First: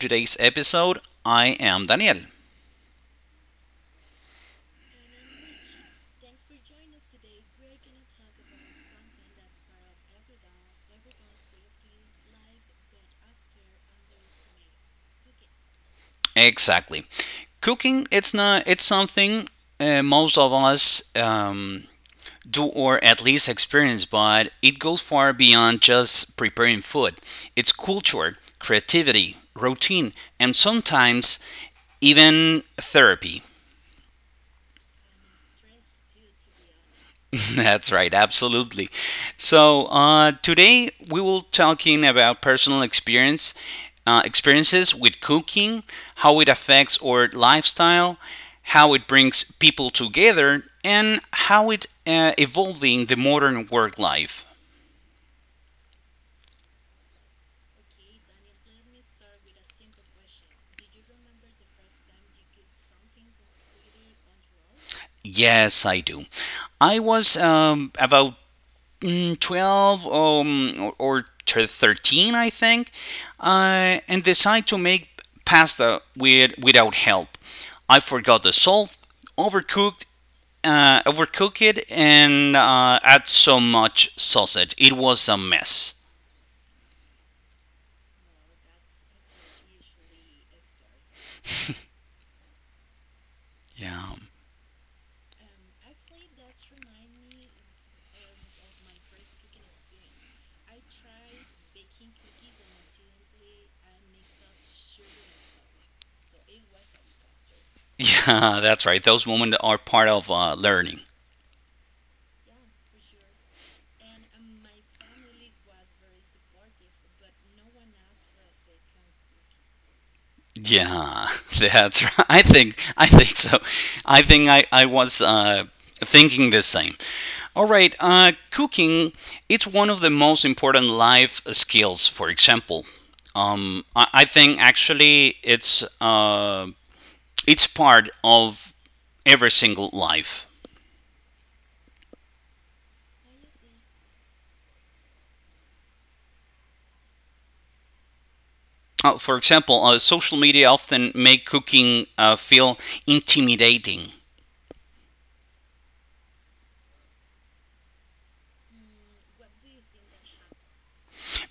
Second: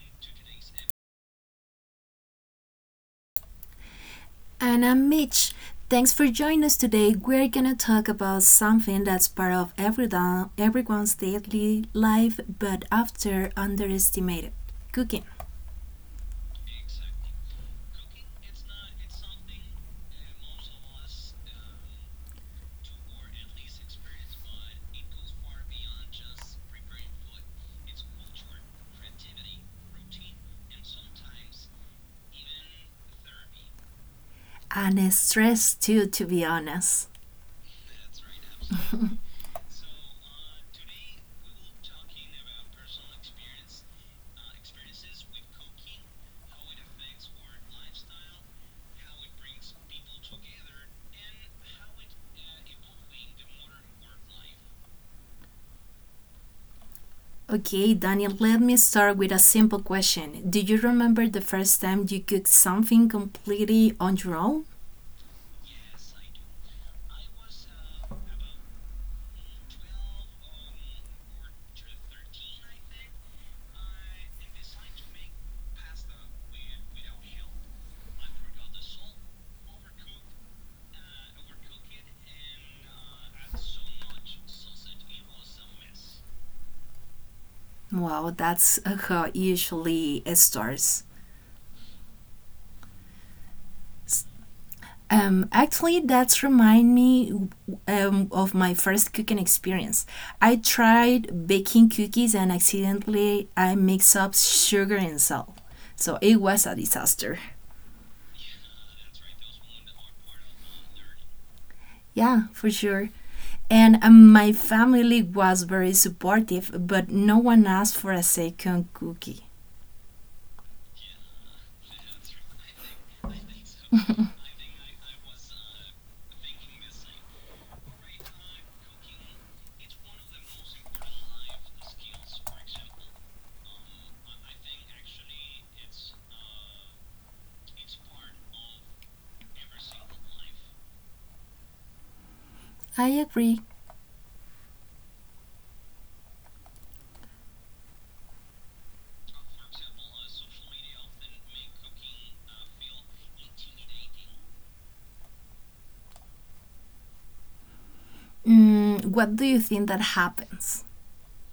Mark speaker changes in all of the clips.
Speaker 1: today's episode. I am Daniel. Exactly. Cooking, it's not, it's something most of us do or at least experience, but it goes far beyond just preparing food. It's culture, creativity, routine, and sometimes even therapy.
Speaker 2: And stress too, to be honest.
Speaker 1: That's right, absolutely. Today we will talking about personal experiences with cooking, how it affects our lifestyle, how it brings people together, and how it evolving the modern work life.
Speaker 2: Okay, Daniel, let me start with a simple question. Do you remember the first time you cooked something completely on your own?
Speaker 1: Yes, I do. I was about 12 or 13, I think, and decide to make pasta without help. I forgot the salt, overcooked, overcook it, and add so much sausage. It was a mess.
Speaker 2: Well, that's how it usually it starts.
Speaker 1: Yeah,
Speaker 2: Actually, that's remind me of my first cooking experience. I tried baking cookies and accidentally I mixed up sugar and salt. So it was a disaster.
Speaker 1: yeah, that's right. Those moments are part of learning.
Speaker 2: Yeah, for sure. And my family was very supportive, but no one asked for a second cookie.
Speaker 1: Yeah, that's right. I think so. I think I was thinking the same. Cooking, it's one of the most important life skills, for example. I think actually it's part of every single life.
Speaker 2: I agree.
Speaker 1: For example, social media often make cooking feel intimidating
Speaker 2: What do you think that happens?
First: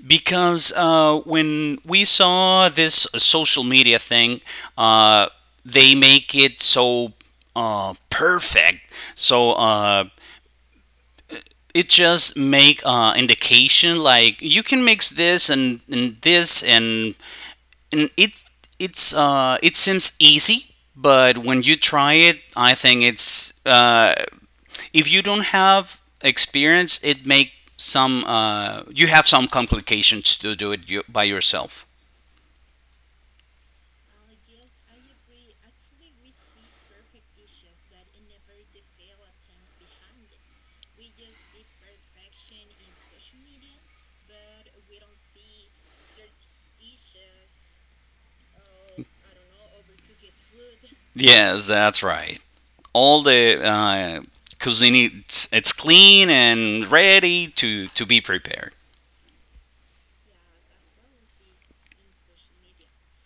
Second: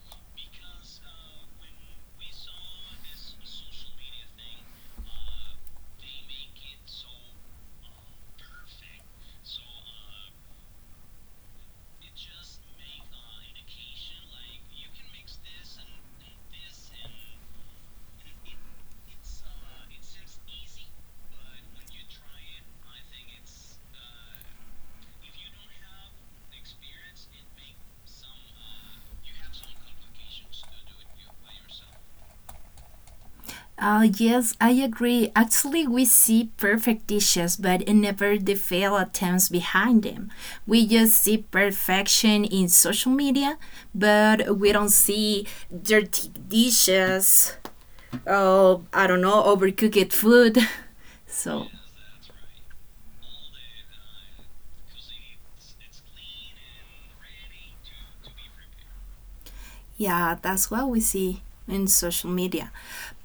Speaker 1: because when we saw this social media thing, uh, they make it so perfect. So uh, it just make indication like you can mix this and this and it's it seems easy but when you try it I think it's if you don't have experience it make some you have some complications to do it you, by yourself.
Speaker 2: Yes, I agree. Actually, we see perfect dishes, but never the failed attempts behind them. We just see perfection in social media, but we don't see dirty dishes, oh, I don't know, overcooked food.
Speaker 1: Yes,
Speaker 2: So,
Speaker 1: that's right. All the it's clean and ready to be prepared.
Speaker 2: yeah, that's what we see in social media.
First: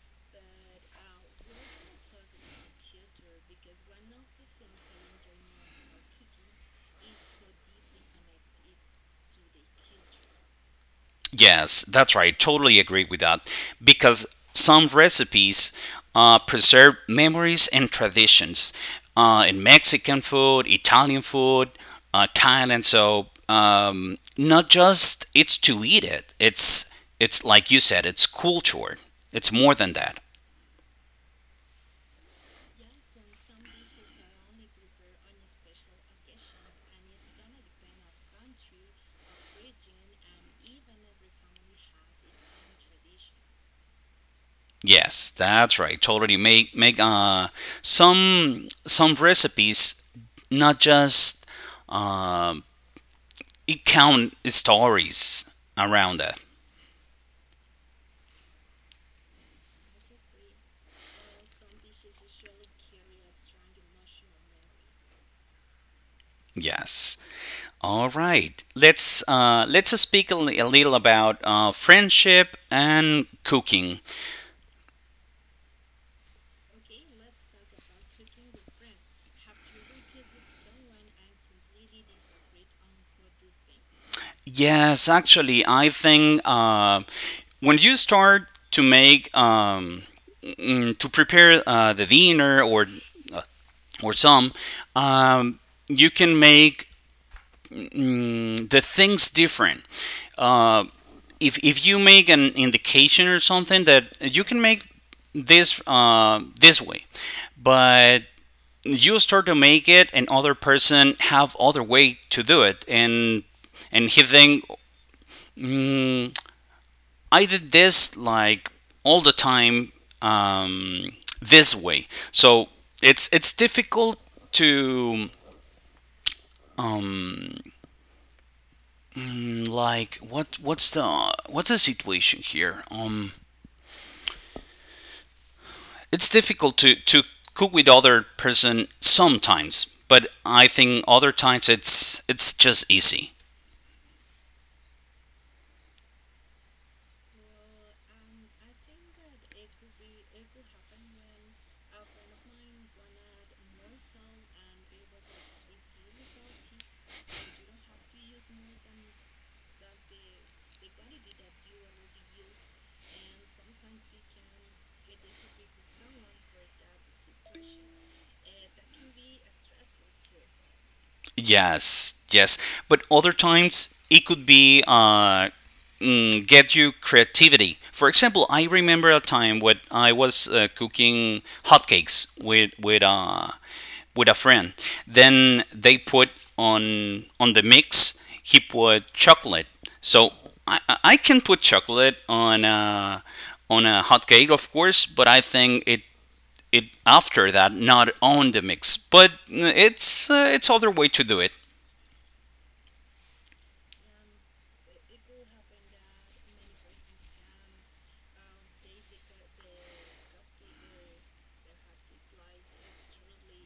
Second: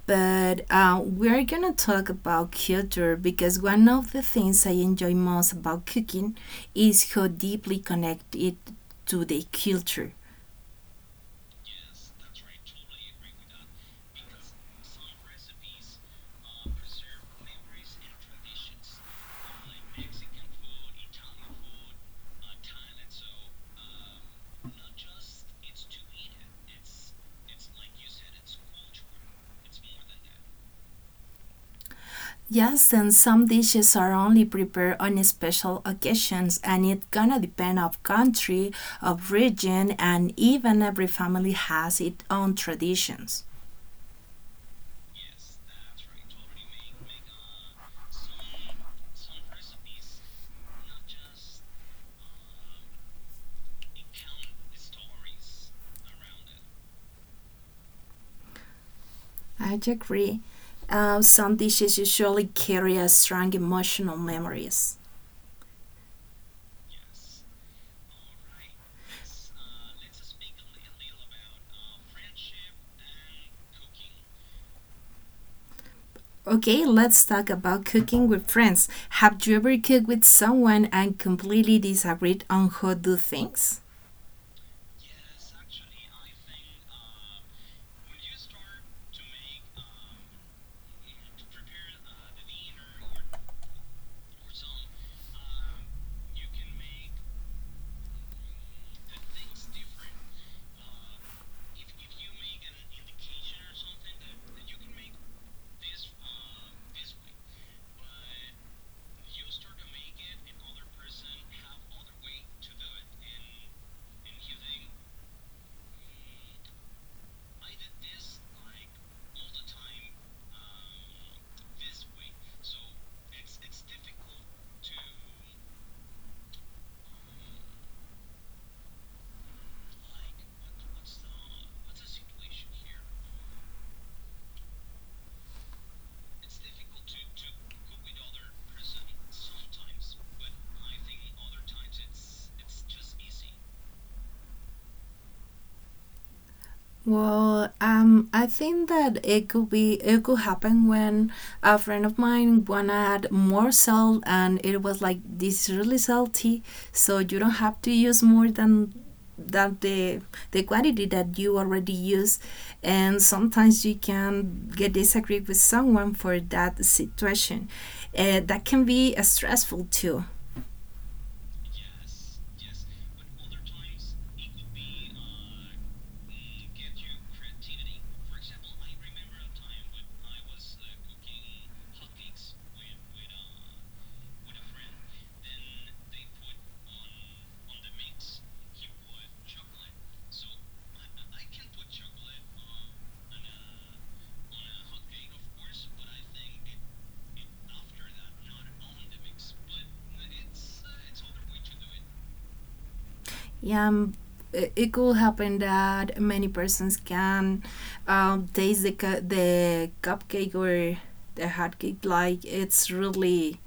Speaker 2: But we're gonna talk about culture because one of the things I enjoy most about cooking is how deeply connected to the culture.
Speaker 1: Yes, that's right. Totally agree with that. Because some recipes preserve memories and traditions, in Mexican food, Italian food, Thailand. Not just it's to eat it. It's like you said. It's culture. It's more than that.
Speaker 2: Yes, and some dishes are only prepared on special occasions, and it's gonna depend of country, of region, and even every family has its own traditions.
Speaker 1: Yes, that's right. Totally make make Some recipes not just um, it count stories around it.
Speaker 2: I agree. Some dishes usually carry a strong emotional memories.
Speaker 1: Yes. All right. Let's speak a little about friendship and cooking.
Speaker 2: Okay, let's talk about cooking with friends. Have you ever cooked with someone and completely disagreed on how to do things?
Speaker 1: Yes, actually, I think when you start to make to prepare the dinner or uh, or some, um, you can make the things different. Uh, if you make an indication or something that you can make this way, but you start to make it and other person have other way to do it and he think mm, I did this like all the time um, this way, so it's difficult to um like what's the situation here, it's difficult to cook with other person sometimes, but I think other times it's just easy.
Speaker 2: Well, I think that it could happen when a friend of mine wanna add more salt, and it was like this is really salty, so you don't have to use more than than the the quantity that you already use, and sometimes you can get disagree with someone for that situation, that can be stressful too.
Speaker 1: Yes, yes. But other times it could be get you creativity. For example, I remember a time when I was cooking hotcakes with a friend. Then they put on the mix. He put chocolate. So I can put chocolate on a hotcake, of course. But I think it after that, not on the mix. But it's other way to do it.
Speaker 2: Yeah, it could happen that many persons can taste the the cupcake or the hot cake like it's really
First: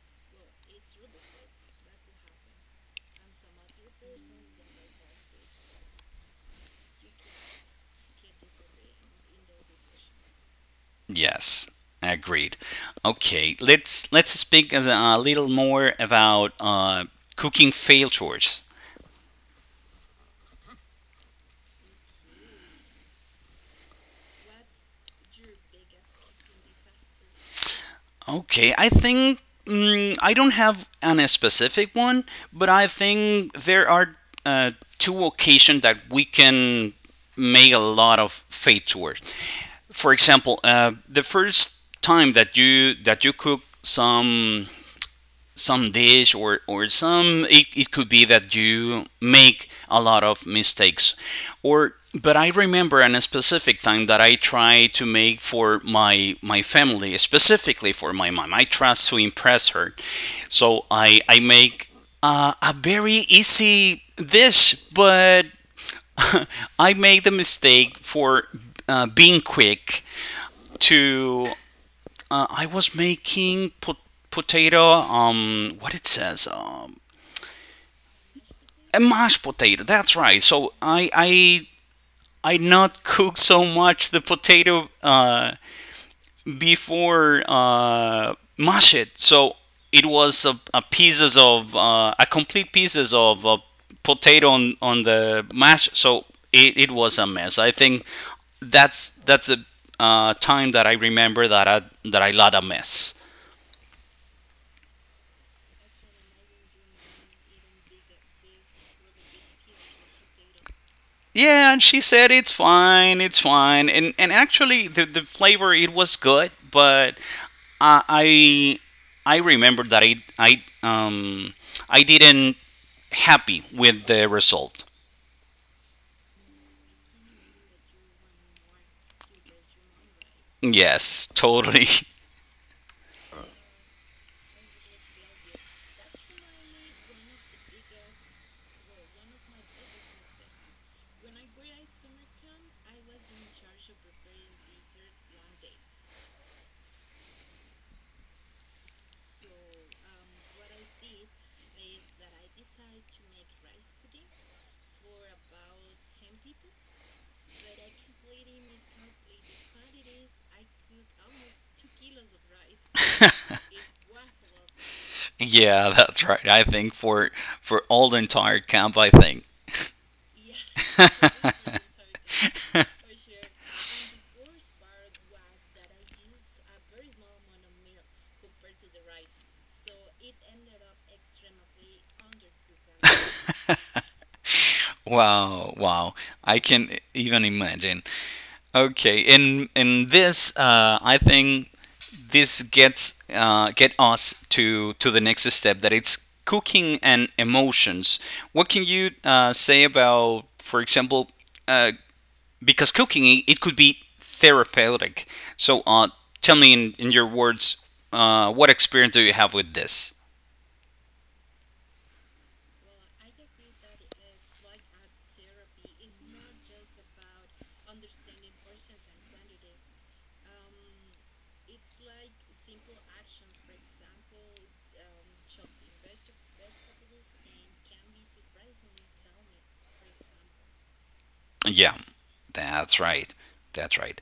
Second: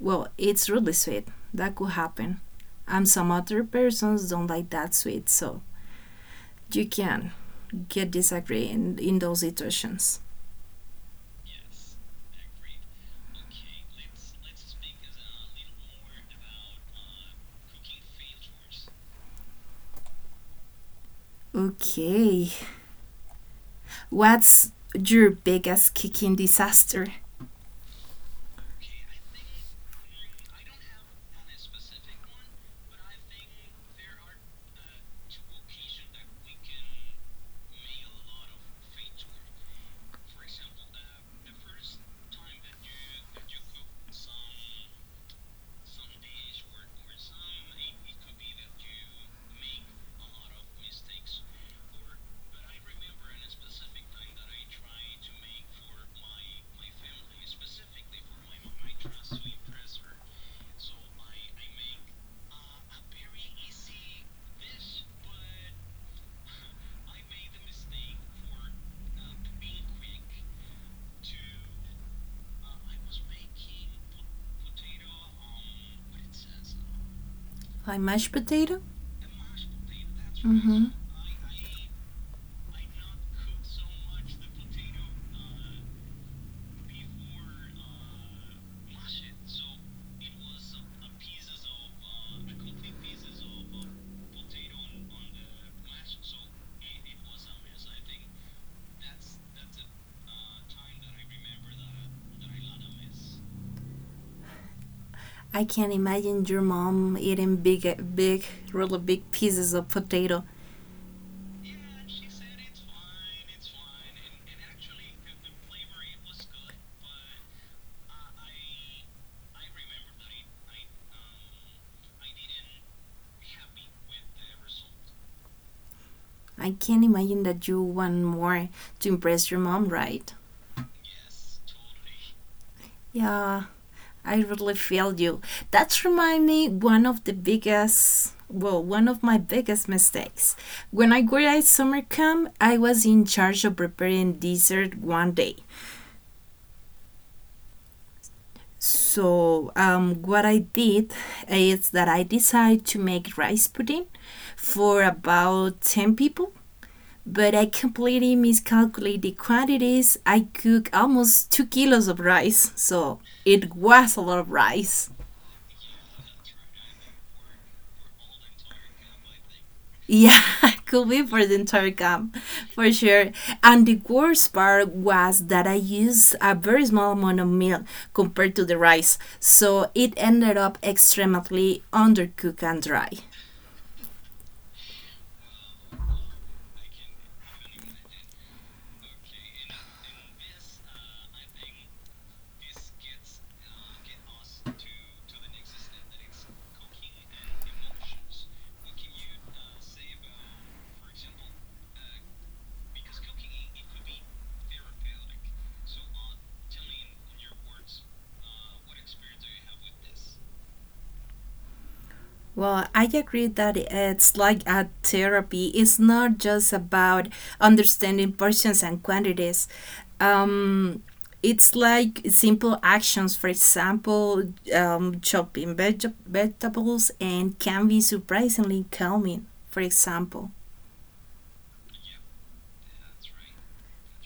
Speaker 2: well, it's really sweet. That could happen, and some other persons don't like that sweet, so you can get disagree in, those situations.
Speaker 1: Yes, agreed. Okay, let's speak as a little more about cooking failures.
Speaker 2: Okay, what's your biggest cooking disaster?
Speaker 1: Okay, I think I don't have an a specific one, but I think there are uh, two occasions that we can make a lot of failures. For example, the first time that you cook some dish or some, it could be that you make a lot of mistakes or but I remember in a specific time that I tried to make for my my family, specifically for my mom. I tried to impress her, so I make a very easy dish, but I made the mistake for being quick to I was making potato, what it says,
Speaker 2: Like mashed potato.
Speaker 1: a mashed potato. That's right.
Speaker 2: Mm-hmm.
Speaker 1: I not cook so much the potato before mash it. So it was a pieces of a complete pieces of potato on the mash. So it was a mess. I think that's a time that I remember that I lot a mess.
Speaker 2: I can imagine your mom eating big, big, really big pieces of potato.
Speaker 1: Yeah, and she said it's fine, and actually the flavor it was good, but I I remember that I didn't happy with the result.
Speaker 2: I can imagine that you want more to impress your mom, right?
Speaker 1: Yes, totally.
Speaker 2: Yeah, I really feel you. That's remind me one of the biggest, well, one of my biggest mistakes. When I graduated summer camp, I was in charge of preparing dessert one day. So what I did is that I decided to make rice pudding for about 10 people, but I completely miscalculated the quantities. I cooked almost 2 kilos of rice, so it was a lot of rice.
Speaker 1: Yeah, that's right. I think for all the entire camp, I think.
Speaker 2: Yeah, could be for the entire camp, for sure. And the worst part was that I used a very small amount of milk compared to the rice, so it ended up extremely undercooked and dry.
Speaker 1: Wow, wow. I can even imagine. Okay, in this I think this gets get us to the next step that it's cooking and emotions. What can you say about, for example, uh, because cooking it could be therapeutic. So uh, Tell me in your words, what experience do you have with this?
Speaker 2: Well, I agree that it's like a therapy. It's not just about understanding portions and quantities. Um, it's like simple actions, for example, chopping vegetables, and can be surprisingly calming, for example.
Speaker 1: Yeah, that's right. That's right.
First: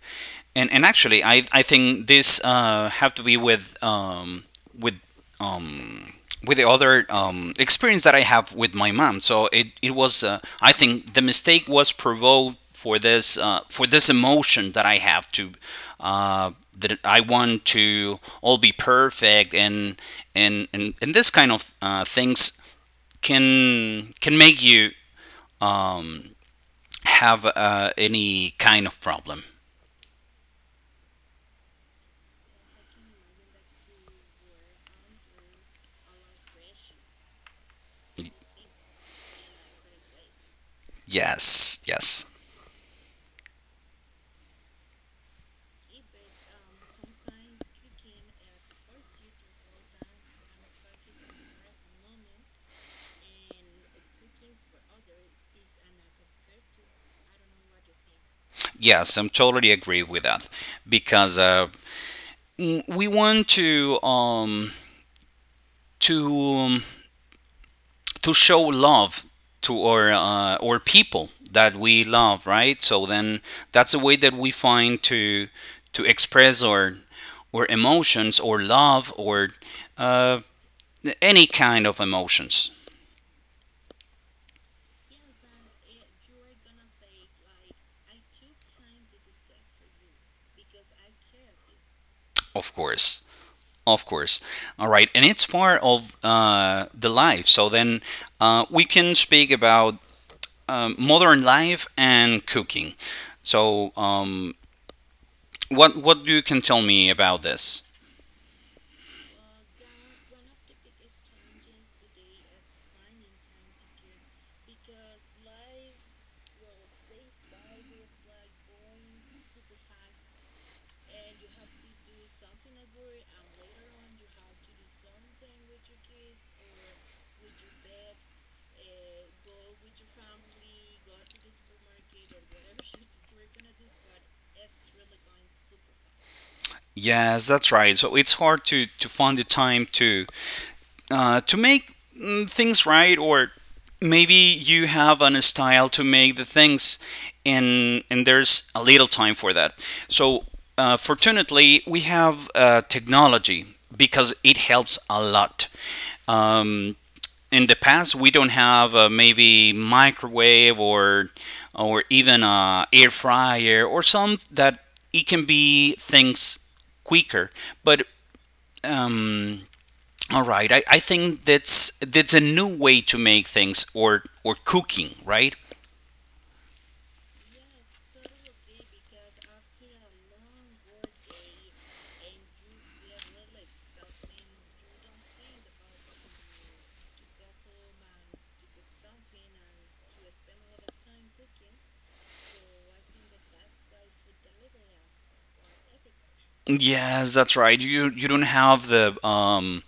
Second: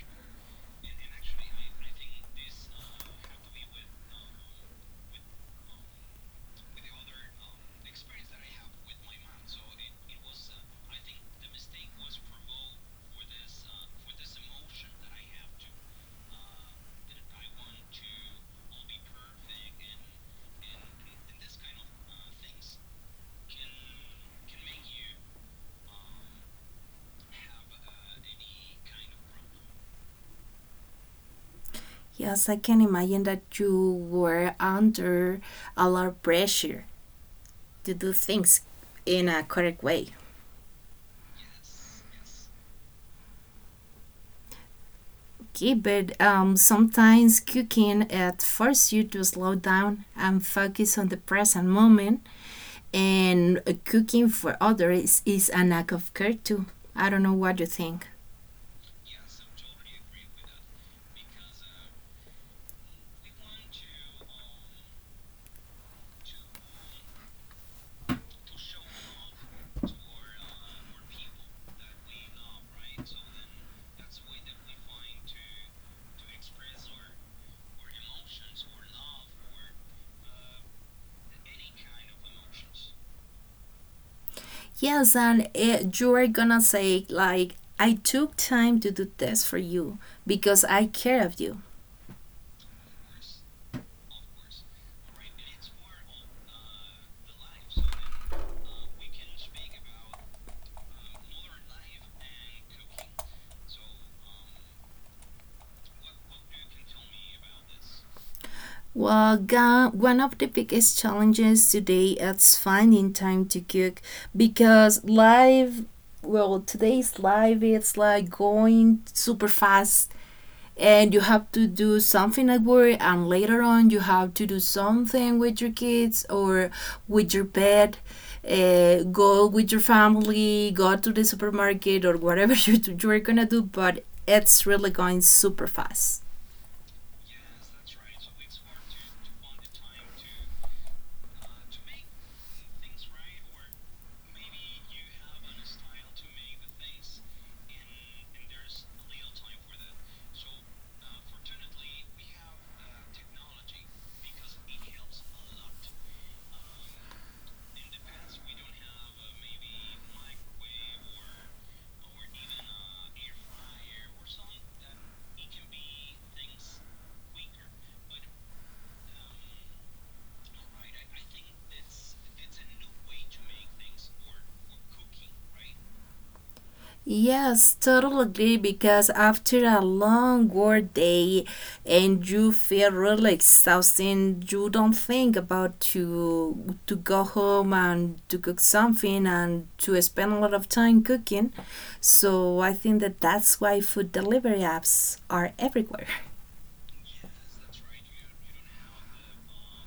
Speaker 1: And actually, I think this have to be with with um, with the other experience that I have with my mom. So it was I think the mistake was provoked for this emotion that I have to uh, that I want to all be perfect and and this kind of things can make you um, have any kind of problem.
Speaker 2: Yes, I can imagine that you were under a lot of pressure to do things in a correct way.
Speaker 1: Yes, yes.
Speaker 2: Okay, but sometimes cooking it forces you to slow down and focus on the present moment, and cooking for others is an act of care too. I don't know what you think.
Speaker 1: Yes, I'm totally agree with that because we want to to um, to show love to our people that we love, right? So then that's a way that we find to express our emotions or love or uh, any kind of emotions,
Speaker 2: Yes, and you are gonna say like, "I took time to do this for you because I care of you."
Speaker 1: of course. Of course. All right. And it's part of the life. So then we can speak about modern life and cooking. So, um, what you can tell me about this?
Speaker 2: Well, one of the biggest challenges today is finding time to cook, because life, well, today's life it's like going super fast, and you have to do something at work, and later on you have to do something with your kids or with your pet, go with your family, go to the supermarket, or whatever you're gonna do, but it's really going super fast.
Speaker 1: Yes, that's right. So it's hard to find the time to make things right, or maybe you have an style to make the things, and there's a little time for that. So fortunately, we have technology because it helps a lot. Um, in the past we don't have maybe microwave or even air fryer or some that it can be things quicker, but um, I think that's a new way to make things or cooking, right?
Speaker 2: Yes, totally. Agree because after a long work day and you feel really exhausted, you don't think about to go home and to cook something and to spend a lot of time cooking. So I think that that's why food delivery apps are everywhere.
Speaker 1: Yes, that's right. You don't have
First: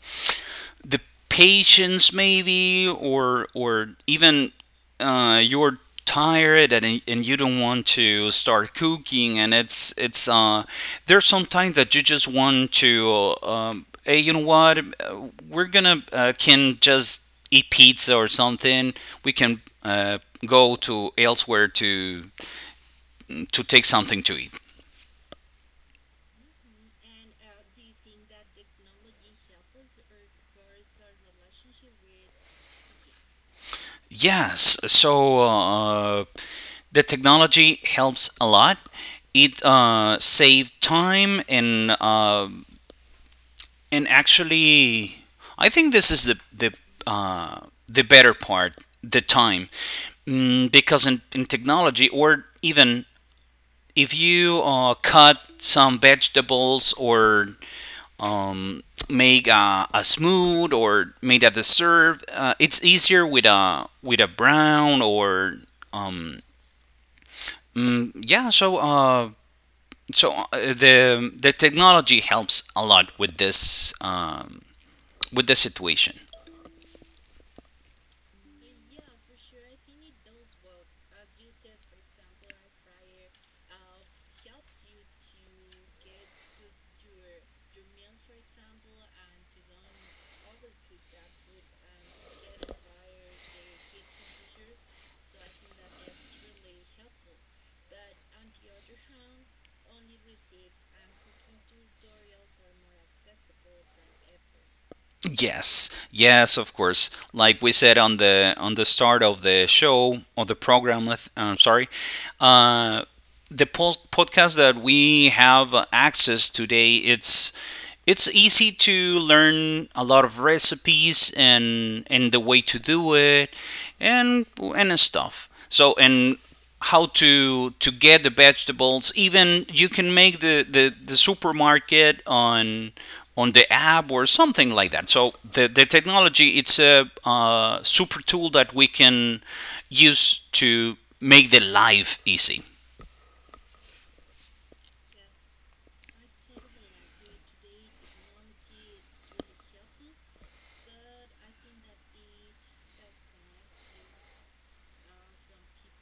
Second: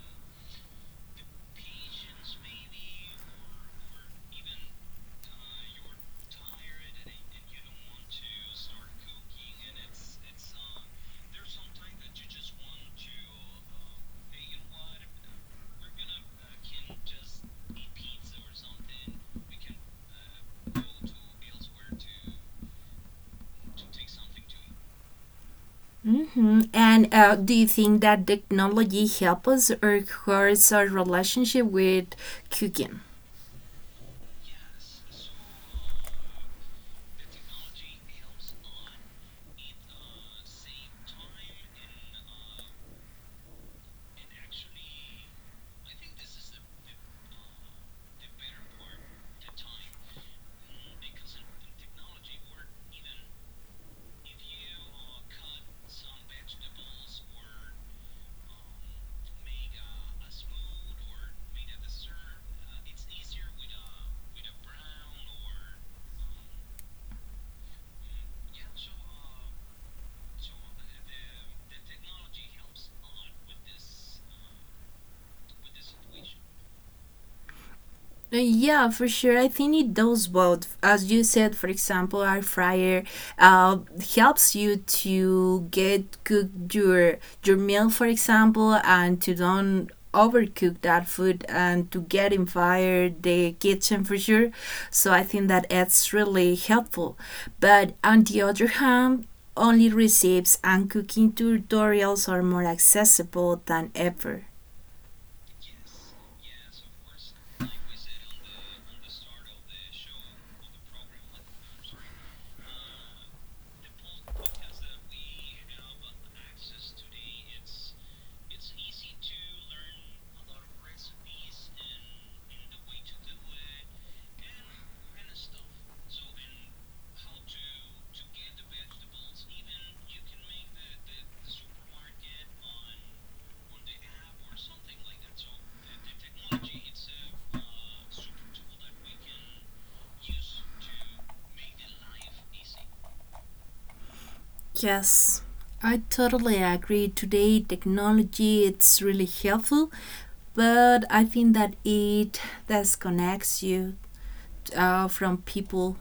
Speaker 1: the patience maybe or even you're tired, and you don't want to start cooking, and it's there's some time that you just want to, hey, you know what, we're gonna can just eat pizza or something, we can go to elsewhere to take something to eat.
Speaker 2: And do you think that technology helps us or hurts our relationship with cooking?
Speaker 1: Yes, so the technology helps a lot. It saved time and actually, I think this is uh, the better part, the time, because in technology or even if you cut some vegetables or um, make a smooth or made a dessert, it's easier with a brown or um, yeah. The technology helps a lot with this with the situation.
Speaker 2: Yeah, for sure. I think it does both. As you said, for example, air fryer uh, helps you to get cook your meal, for example, and to don't overcook that food and to get in fire the kitchen for sure. So I think that it's really helpful. But on the other hand, only recipes and cooking tutorials are more accessible than ever.
Speaker 1: Yes, yes, of course. Like we said on the start of the show or the program, I'm sorry. Uh, podcast that we have access today, it's easy to learn a lot of recipes and the way to do it and and stuff, so and how to get the vegetables, even you can make the supermarket on the app or something like that. So the technology, it's a super tool that we can use to make the life easy.
Speaker 2: Yes. I totally agree. Today, technology it's really helpful, but I think that it disconnects you from people,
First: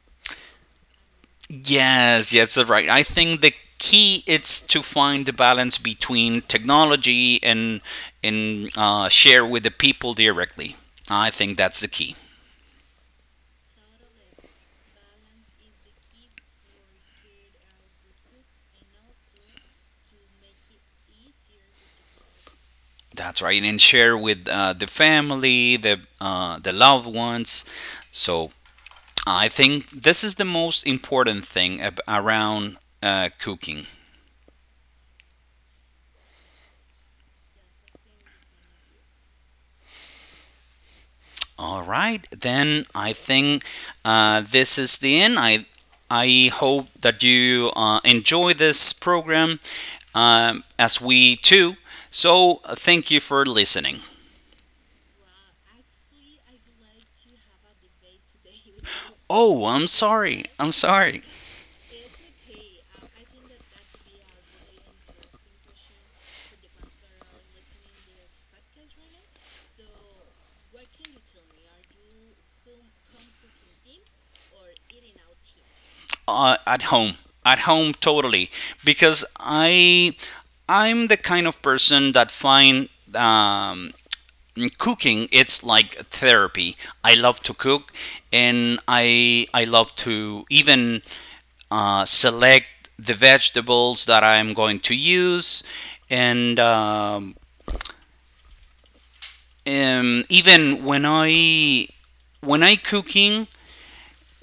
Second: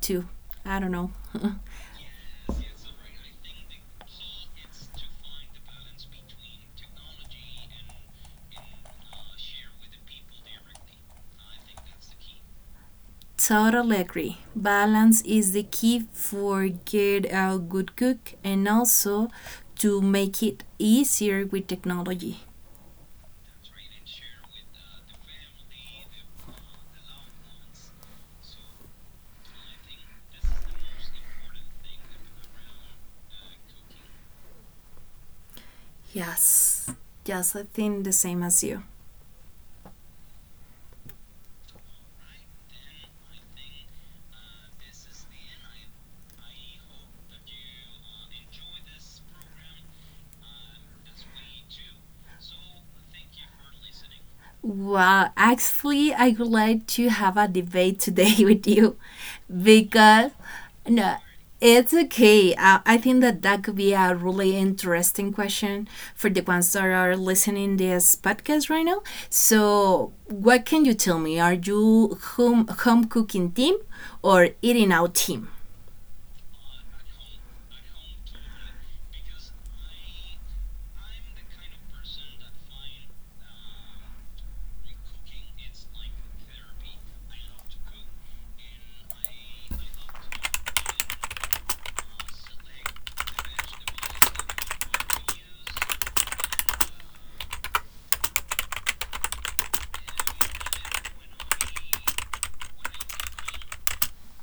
Speaker 2: too. I don't know.
Speaker 1: Yes, yes, you're right. I think the key is to find the balance between technology and share with the people directly. I think that's the key.
Speaker 2: Totally agree. Balance is the key for get a good cook and also to make it easier with technology.
Speaker 1: That's right, and share with the family, the loved ones. So I think this is the most important thing around cooking.
Speaker 2: Yes. Yes, I think the same as you.
Speaker 1: All right, then I think this is the end. I hope that you enjoy this program, as we too. So thank you for listening.
Speaker 2: Well, actually, I would like to have a debate today with you,
Speaker 1: Oh, I'm
Speaker 2: because
Speaker 1: sorry. I'm
Speaker 2: no,
Speaker 1: sorry.
Speaker 2: it's okay. I think that that could be a really interesting question for the ones that are listening this podcast right now. So, what can you tell me? Are you home cooking team or eating out team?
Speaker 1: At home. At home, totally. Because I'm the kind of person that find um, cooking, it's like therapy. I love to cook, and I love to even select the vegetables that I'm going to use, and even when I cooking,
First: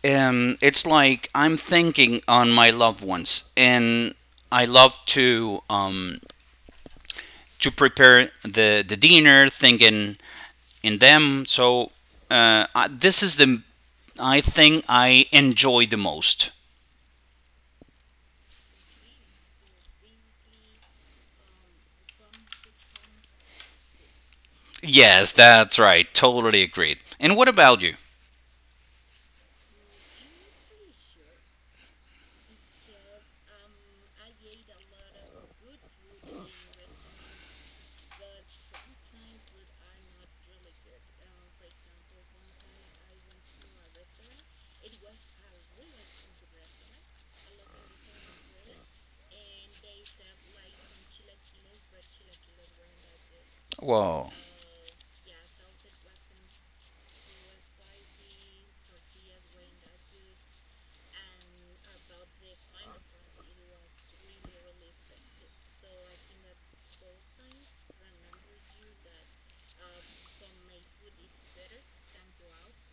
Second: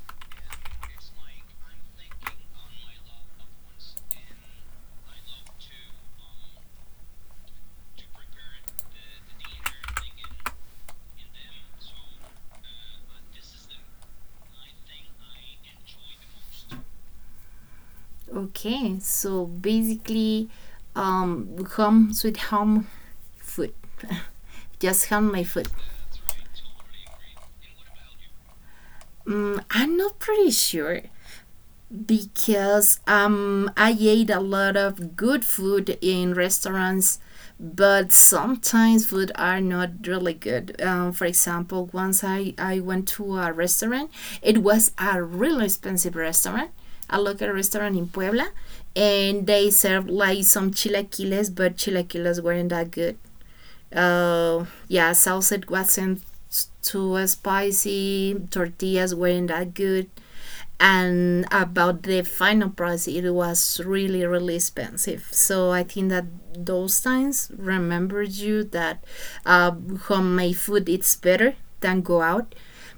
Speaker 1: it's like I'm thinking on my loved ones, and I love to prepare the dinner, thinking in them. So this is the, I think I enjoy the most.
Speaker 2: Okay, so basically, um, home sweet home food, just home my
Speaker 1: Yes,
Speaker 2: food.
Speaker 1: that's right. Totally agreed. And what about you?
Speaker 2: I'm not pretty sure, because I ate a lot of good food in restaurants, but sometimes food are not really good. For example, once I went to a restaurant, it was a really expensive restaurant, a local restaurant in Puebla, and they served like some chilaquiles, but chilaquiles weren't that good.
Speaker 1: Whoa.
Speaker 2: Yeah, sausage wasn't too spicy, tortillas weren't that good, and about the final price it was really really expensive. So I think that those times remembered you that uh, homemade food it's better than go out,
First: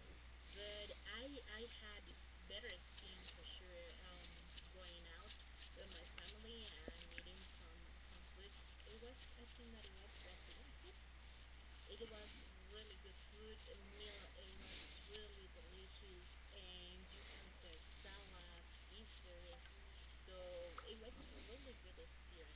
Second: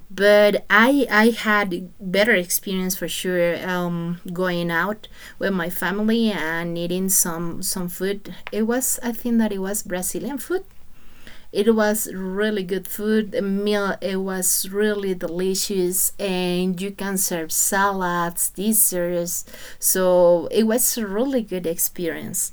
Speaker 2: but I had better experience for sure, going out with my family and eating some food. It was, I think that it was Brazilian food. It was really good food. The meal it was really delicious, and you can serve salads, desserts. So it was a really good experience.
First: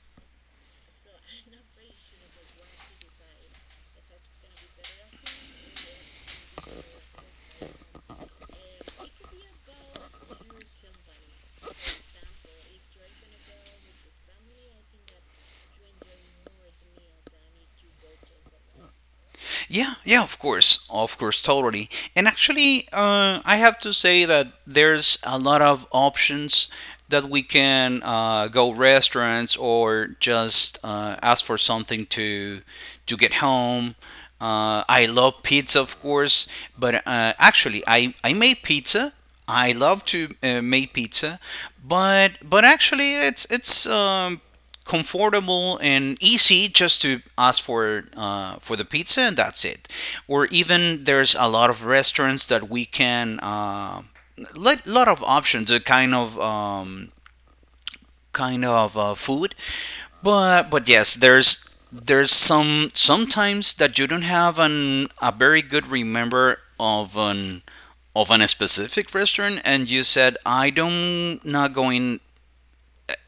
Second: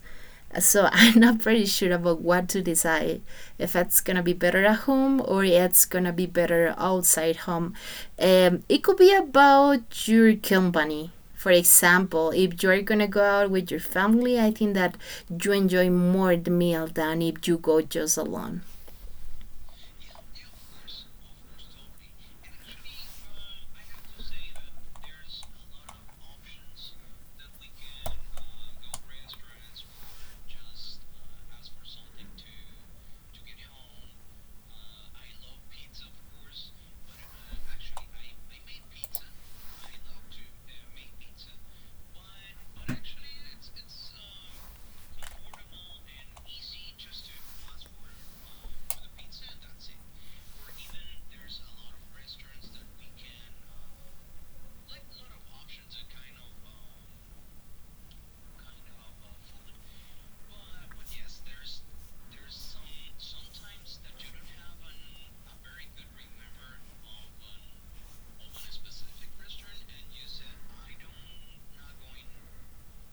Speaker 2: So I'm not pretty sure about what to decide if it's gonna be better at home or it's gonna be better outside home. It could be about your company. For example, if you're gonna go out with your family, I think that you enjoy more the meal than if you go just alone.
Speaker 1: Yeah, yeah, of course, totally. And actually, I have to say that there's a lot of options that we can go restaurants or just ask for something to get home. I love pizza, of course, but actually, I made pizza. I love to make pizza, but actually, it's comfortable and easy just to ask for the pizza, and that's it. Or even there's a lot of restaurants that we can lot of options, a kind of food. But yes, there's sometimes that you don't have an a very good remember of an specific restaurant, and you said, I don't not going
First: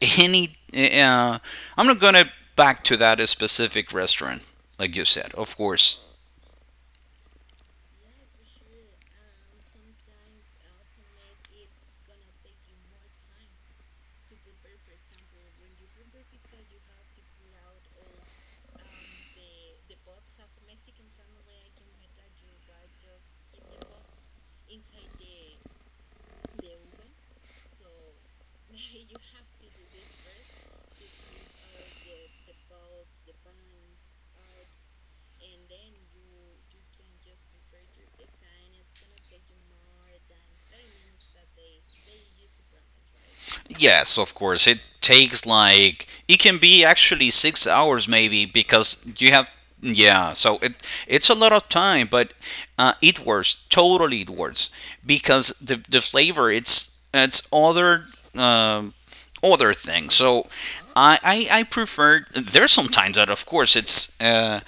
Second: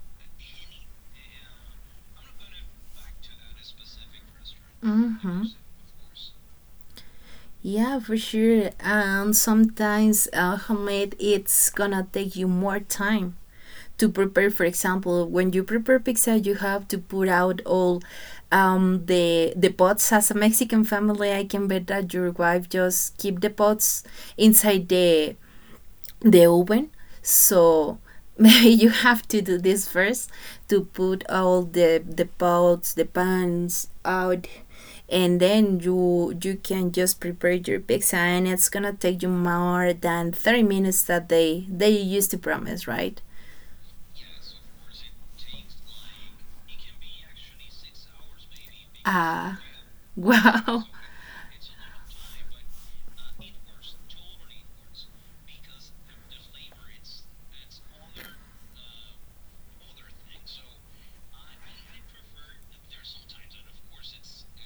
Speaker 1: any, I'm not gonna back to that specific restaurant, like you said,
Speaker 2: Mm-hmm.
Speaker 1: of course.
Speaker 2: Yeah, for sure. And sometimes homemade, it's gonna take you more time to prepare. For example, when you prepare pizza, you have to put out all the pots. As a Mexican family, I can bet that your wife just keep the pots inside the oven. So maybe you have to do this first, to put all the pots, the pans out, and then you can just prepare your pizza, and it's gonna take you more than 30 minutes that they used to promise, right?
Speaker 1: Yes, of course, it takes like, it can be actually 6 hours maybe because you have.
Speaker 2: Ah,
Speaker 1: Yeah, so it
Speaker 2: wow.
Speaker 1: it's a lot of time, but it works, totally it works, because the flavor it's um other thing. So I prefer, there's sometimes that of course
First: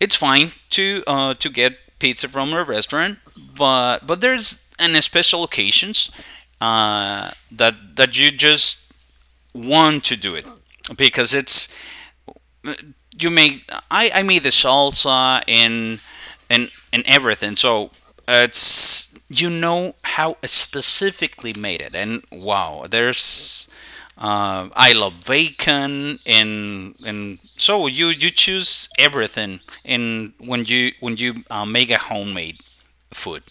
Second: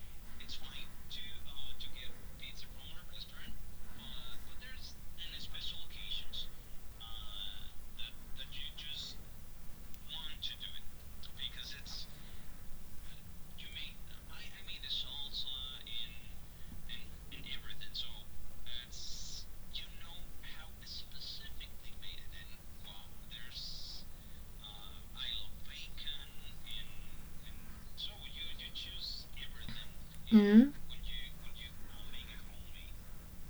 Speaker 1: it's fine to to get pizza from a restaurant, but there's an special occasions that you just want to do it, because it's, you make, I made the salsa, and everything. So it's, you know how I specifically made it, and wow, there's, I love bacon, and so you choose everything, and when
Speaker 2: Mm.
Speaker 1: you make a homemade food.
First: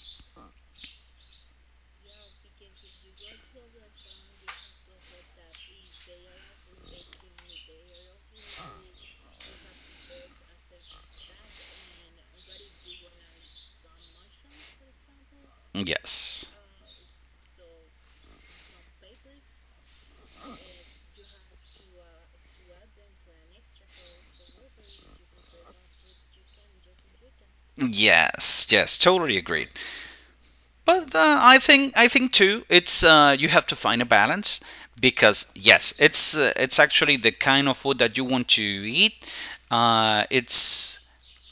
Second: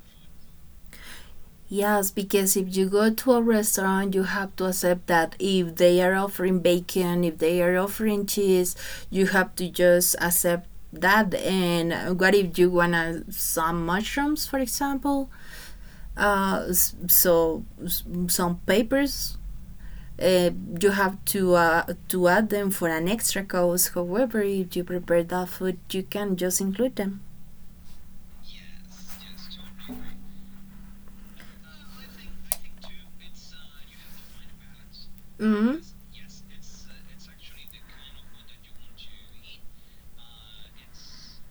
Speaker 2: Yes, because if you go to a restaurant, you have to accept that if they are offering bacon, if they are offering cheese, you have to just accept that. And what if you wanna some mushrooms, for example?
Speaker 1: Yes,
Speaker 2: So some papers. Uh, you have to add them for an extra cost. However, if you prepare that food, you can just include them.
Speaker 1: yes, yes, totally agreed. But I think too, it's, you have to find a balance, because
Speaker 2: hmm
Speaker 1: yes, it's actually the kind of food that you want to eat. Uh, it's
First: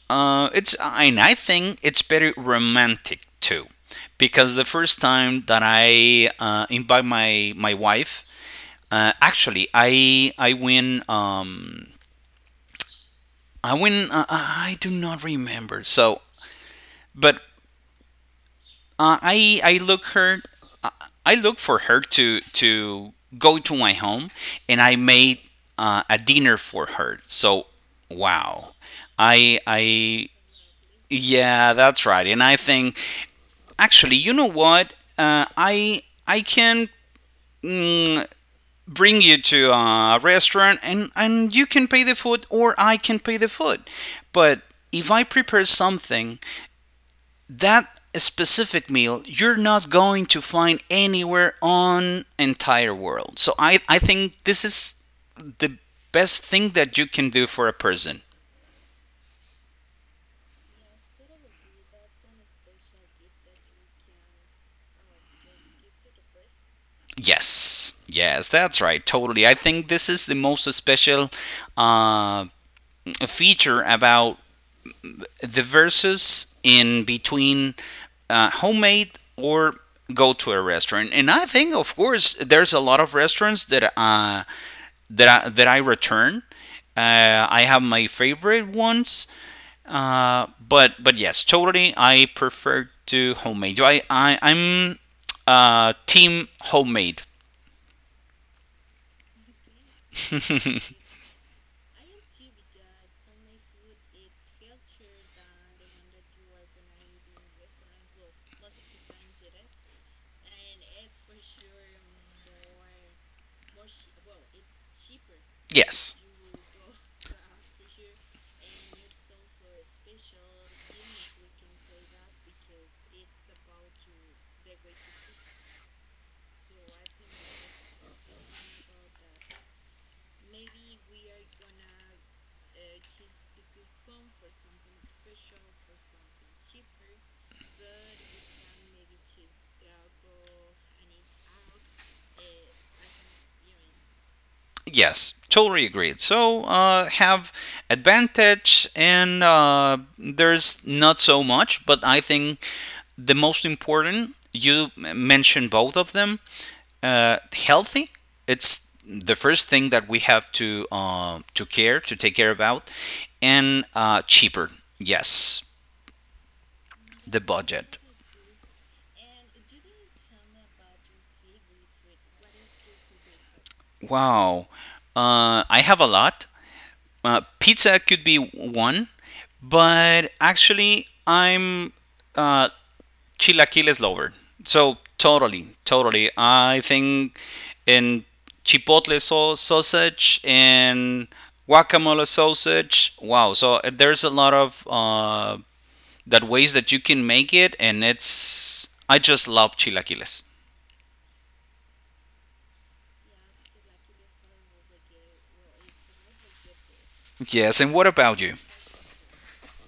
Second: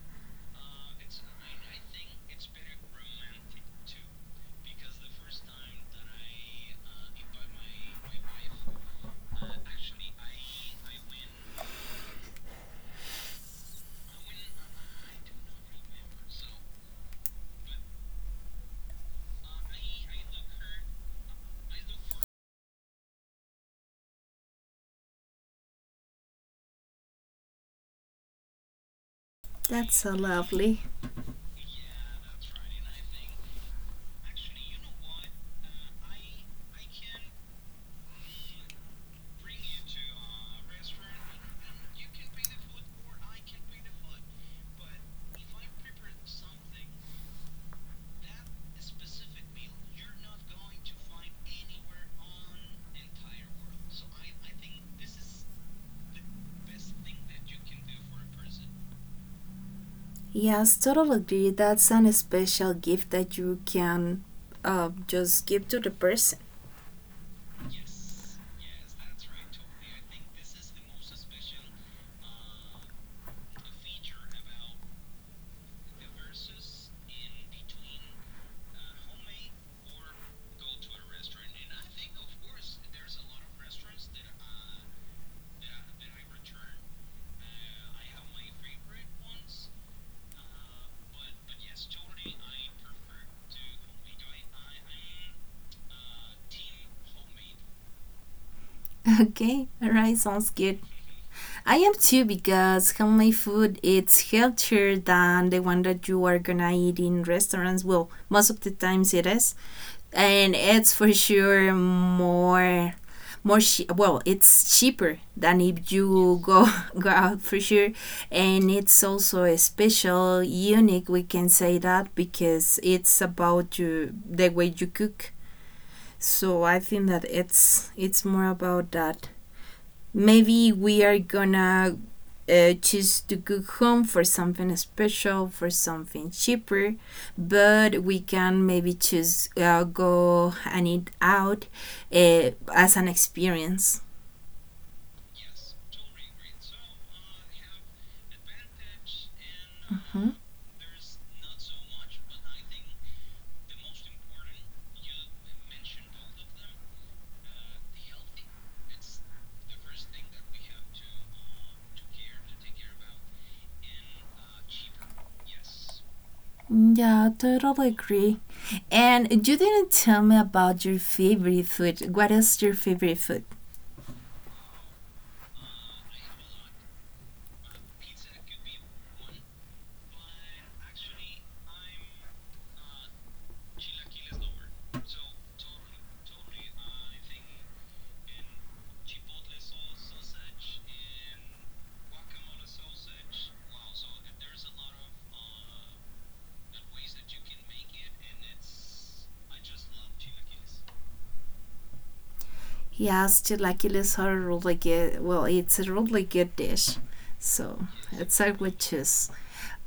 Speaker 1: it's and I think it's very romantic too, because the first time that I invite my wife, actually I win, I win, I do not remember so. But Uh, I I look her, I look for her to go to my home, and I made a dinner for her. So wow, I
Speaker 2: That's so
Speaker 1: I
Speaker 2: lovely.
Speaker 1: Yeah, that's right. And I think, actually, you know what? I can, mm, bring you to a restaurant, and you can pay the food, or I can pay the food. But if I prepare something, that specific meal, you're not going to find anywhere on entire world. So I think this is the best thing that you can do for a person.
Speaker 2: Yes, totally agree. That's an special gift that you can just give to the person.
Speaker 1: Yes, yes, that's right, totally. I think this is the most special uh, feature about the versus in between homemade or go to a restaurant. And I think, of course, there's a lot of restaurants that that I return. I have my favorite ones, but yes, totally. I prefer to homemade. I'm team homemade.
Speaker 2: Okay, alright, sounds good. I am too, because homemade food it's healthier than the one that you are gonna eat in restaurants. Well, most of the times it is, and it's for sure more, well, it's cheaper than if
Speaker 1: Yes.
Speaker 2: you go go out for sure, and it's also a special, unique. We can say that because it's about you the way you cook. So I think that it's more about that, maybe we are gonna choose to cook home for something special, for something cheaper, but we can maybe choose go and eat out as an experience.
Speaker 1: Yes, totally agreed. So have advantage, and
Speaker 2: Mhm.
Speaker 1: there's not so much, but I think the most important. You mentioned both of them. Healthy. It's the first thing that we have to care to take care about, and cheaper. Yes,
Speaker 2: Yeah,
Speaker 1: the
Speaker 2: totally
Speaker 1: budget.
Speaker 2: agree. And you didn't tell me about your favorite food. What is your favorite food?
Speaker 1: Wow, I have a lot. Pizza could be one, but actually, I'm uh, chilaquiles lover. So totally, totally. I think in chipotle sausage and guacamole sausage. Wow. So there's a lot of that ways that you can make it, and it's, I just love chilaquiles.
Speaker 2: Yes, chilaquiles are really good. Well, it's a really good dish.
Speaker 1: Yes.
Speaker 2: So,
Speaker 1: And what about
Speaker 2: it's a
Speaker 1: you?
Speaker 2: good choice.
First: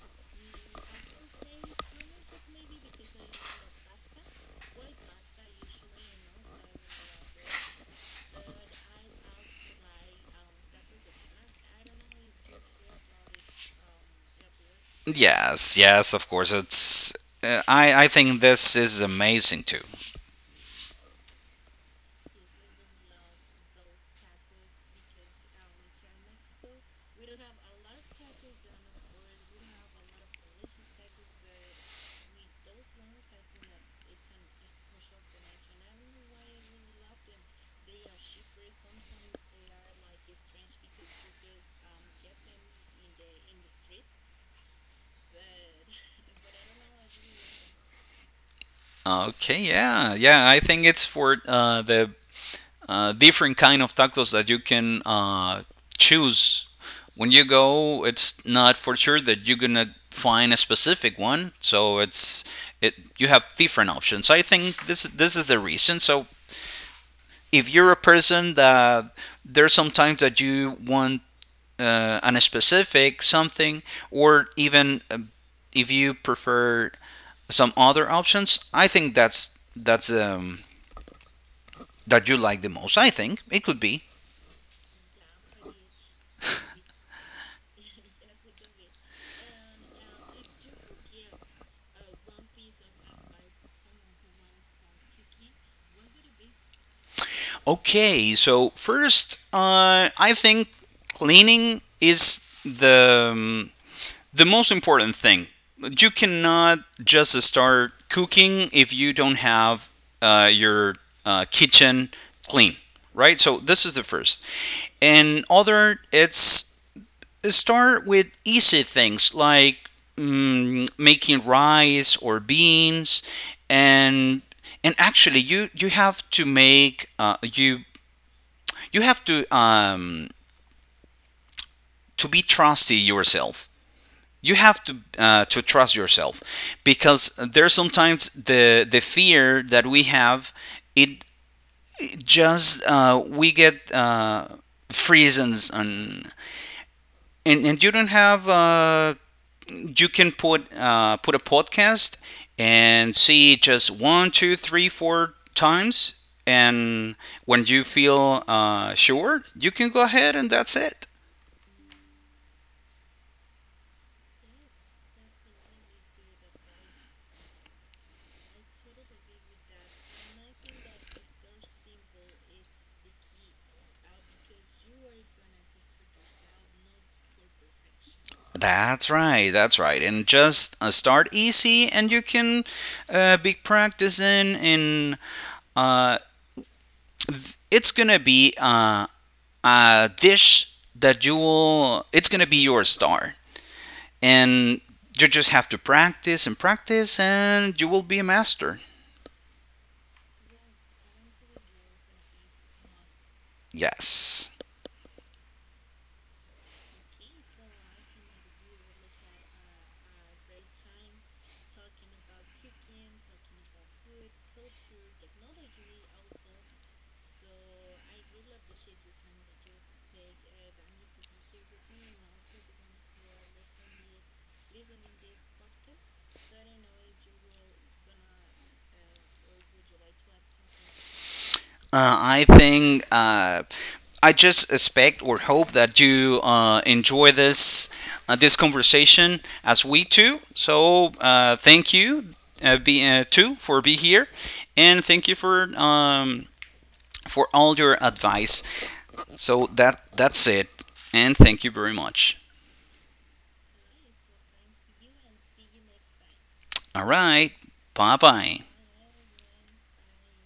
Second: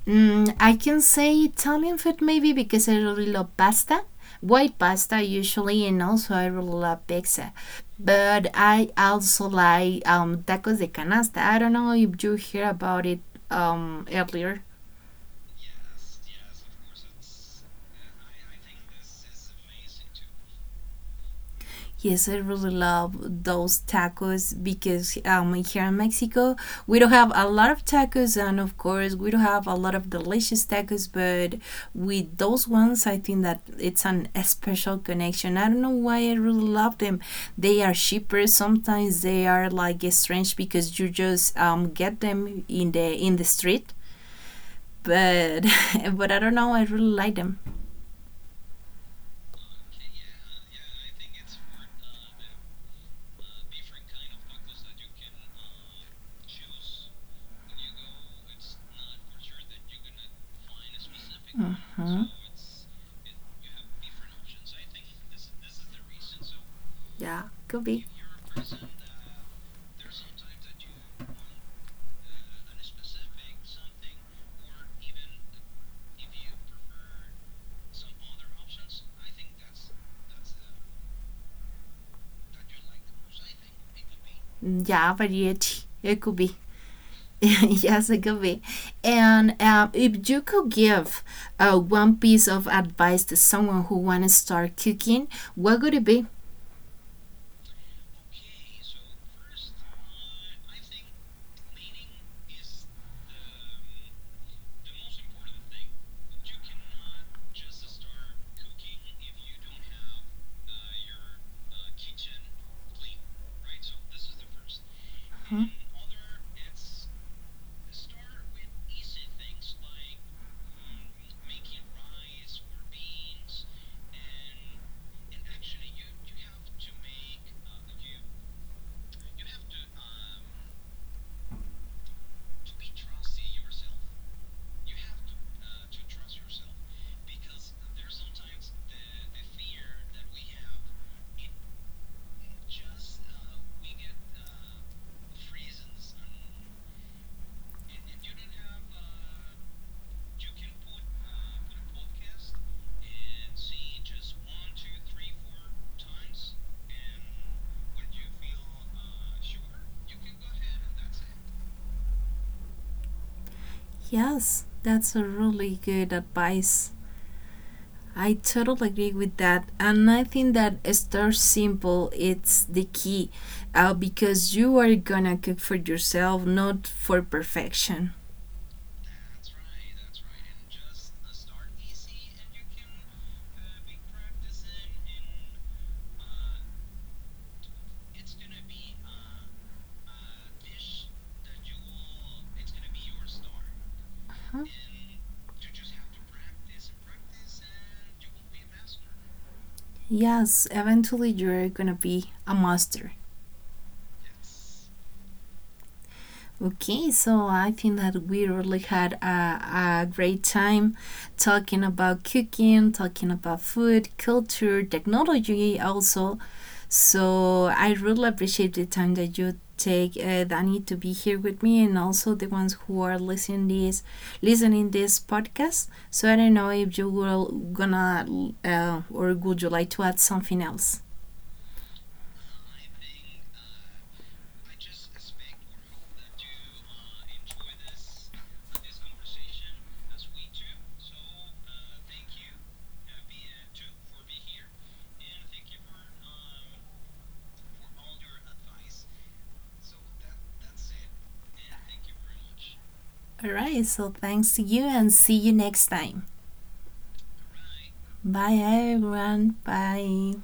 Speaker 2: I can say Italian food maybe, because I really love pasta, white pasta usually, and also I really love pizza. But I also like tacos de canasta. I don't know if you hear about it earlier.
Speaker 1: Yes, yes, of course. It's, I think this is amazing too.
Speaker 2: Yes, I really love those tacos because here in Mexico we don't have a lot of tacos, and of course we don't have a lot of delicious tacos. But with those ones, I think that it's an a special connection. I don't know why I really love them. They are cheaper. Sometimes they are like strange because you just get them in the street. But but I don't know. I really like them.
Speaker 1: Okay, yeah, yeah. I think it's for the different kind of tacos that you can choose when you go. It's not for sure that you're gonna find a specific one, so it's it. You have different options. I think this is the reason. So
Speaker 2: Yeah,
Speaker 1: if
Speaker 2: could
Speaker 1: you're a
Speaker 2: be.
Speaker 1: person that, there's sometimes that you want, on a specific something, or even if you prefer some other options, I think that's that you like the most. I think it could be.
Speaker 2: Mm, yeah, variety. It could be. Yes, it could be. And if you could give one piece of advice to someone who want to start cooking, what would it be?
Speaker 1: Okay. So first, I think cleaning is the most important thing. You cannot just start cooking if you don't have your kitchen clean, right? So this is the first. And
Speaker 2: Hmm?
Speaker 1: other, it's, start with easy things like, making rice or beans, and and actually you have to make, you have to, to be trusty yourself, you have to trust yourself, because there's sometimes the fear that we have, it, it just we get freezes, and you don't have, you can put a podcast and see just one, two, three, four times, and when you feel sure, you can go ahead, and that's it.
Speaker 2: Yes, that's a really good advice. I totally agree with that, and I think that start simple. It's the key, because you are gonna cook for yourself, not for perfection.
Speaker 1: That's right, and just start easy, and you can be practicing. And uh, it's gonna be a dish that you will, it's gonna be your star,
Speaker 2: Huh?
Speaker 1: and you just have to practice and practice, and you will be a master.
Speaker 2: Yes, eventually you're gonna be a master.
Speaker 1: Yes.
Speaker 2: Okay, so I think that we really had a great time talking about cooking, talking about food, culture, technology, also. So I really appreciate the time that you take Danny to be here with me, and also the ones who are listening this podcast. So I don't know if you will gonna, or would you like to add something else?
Speaker 1: I think, I just expect or hope that you enjoy this conversation as we too. So thank you, be too for be here, and thank you for all your advice. So that's it, and thank you very much.
Speaker 2: All right. So thanks to you and see you next time.
Speaker 1: All right, bye bye.
Speaker 2: Bye everyone. Bye.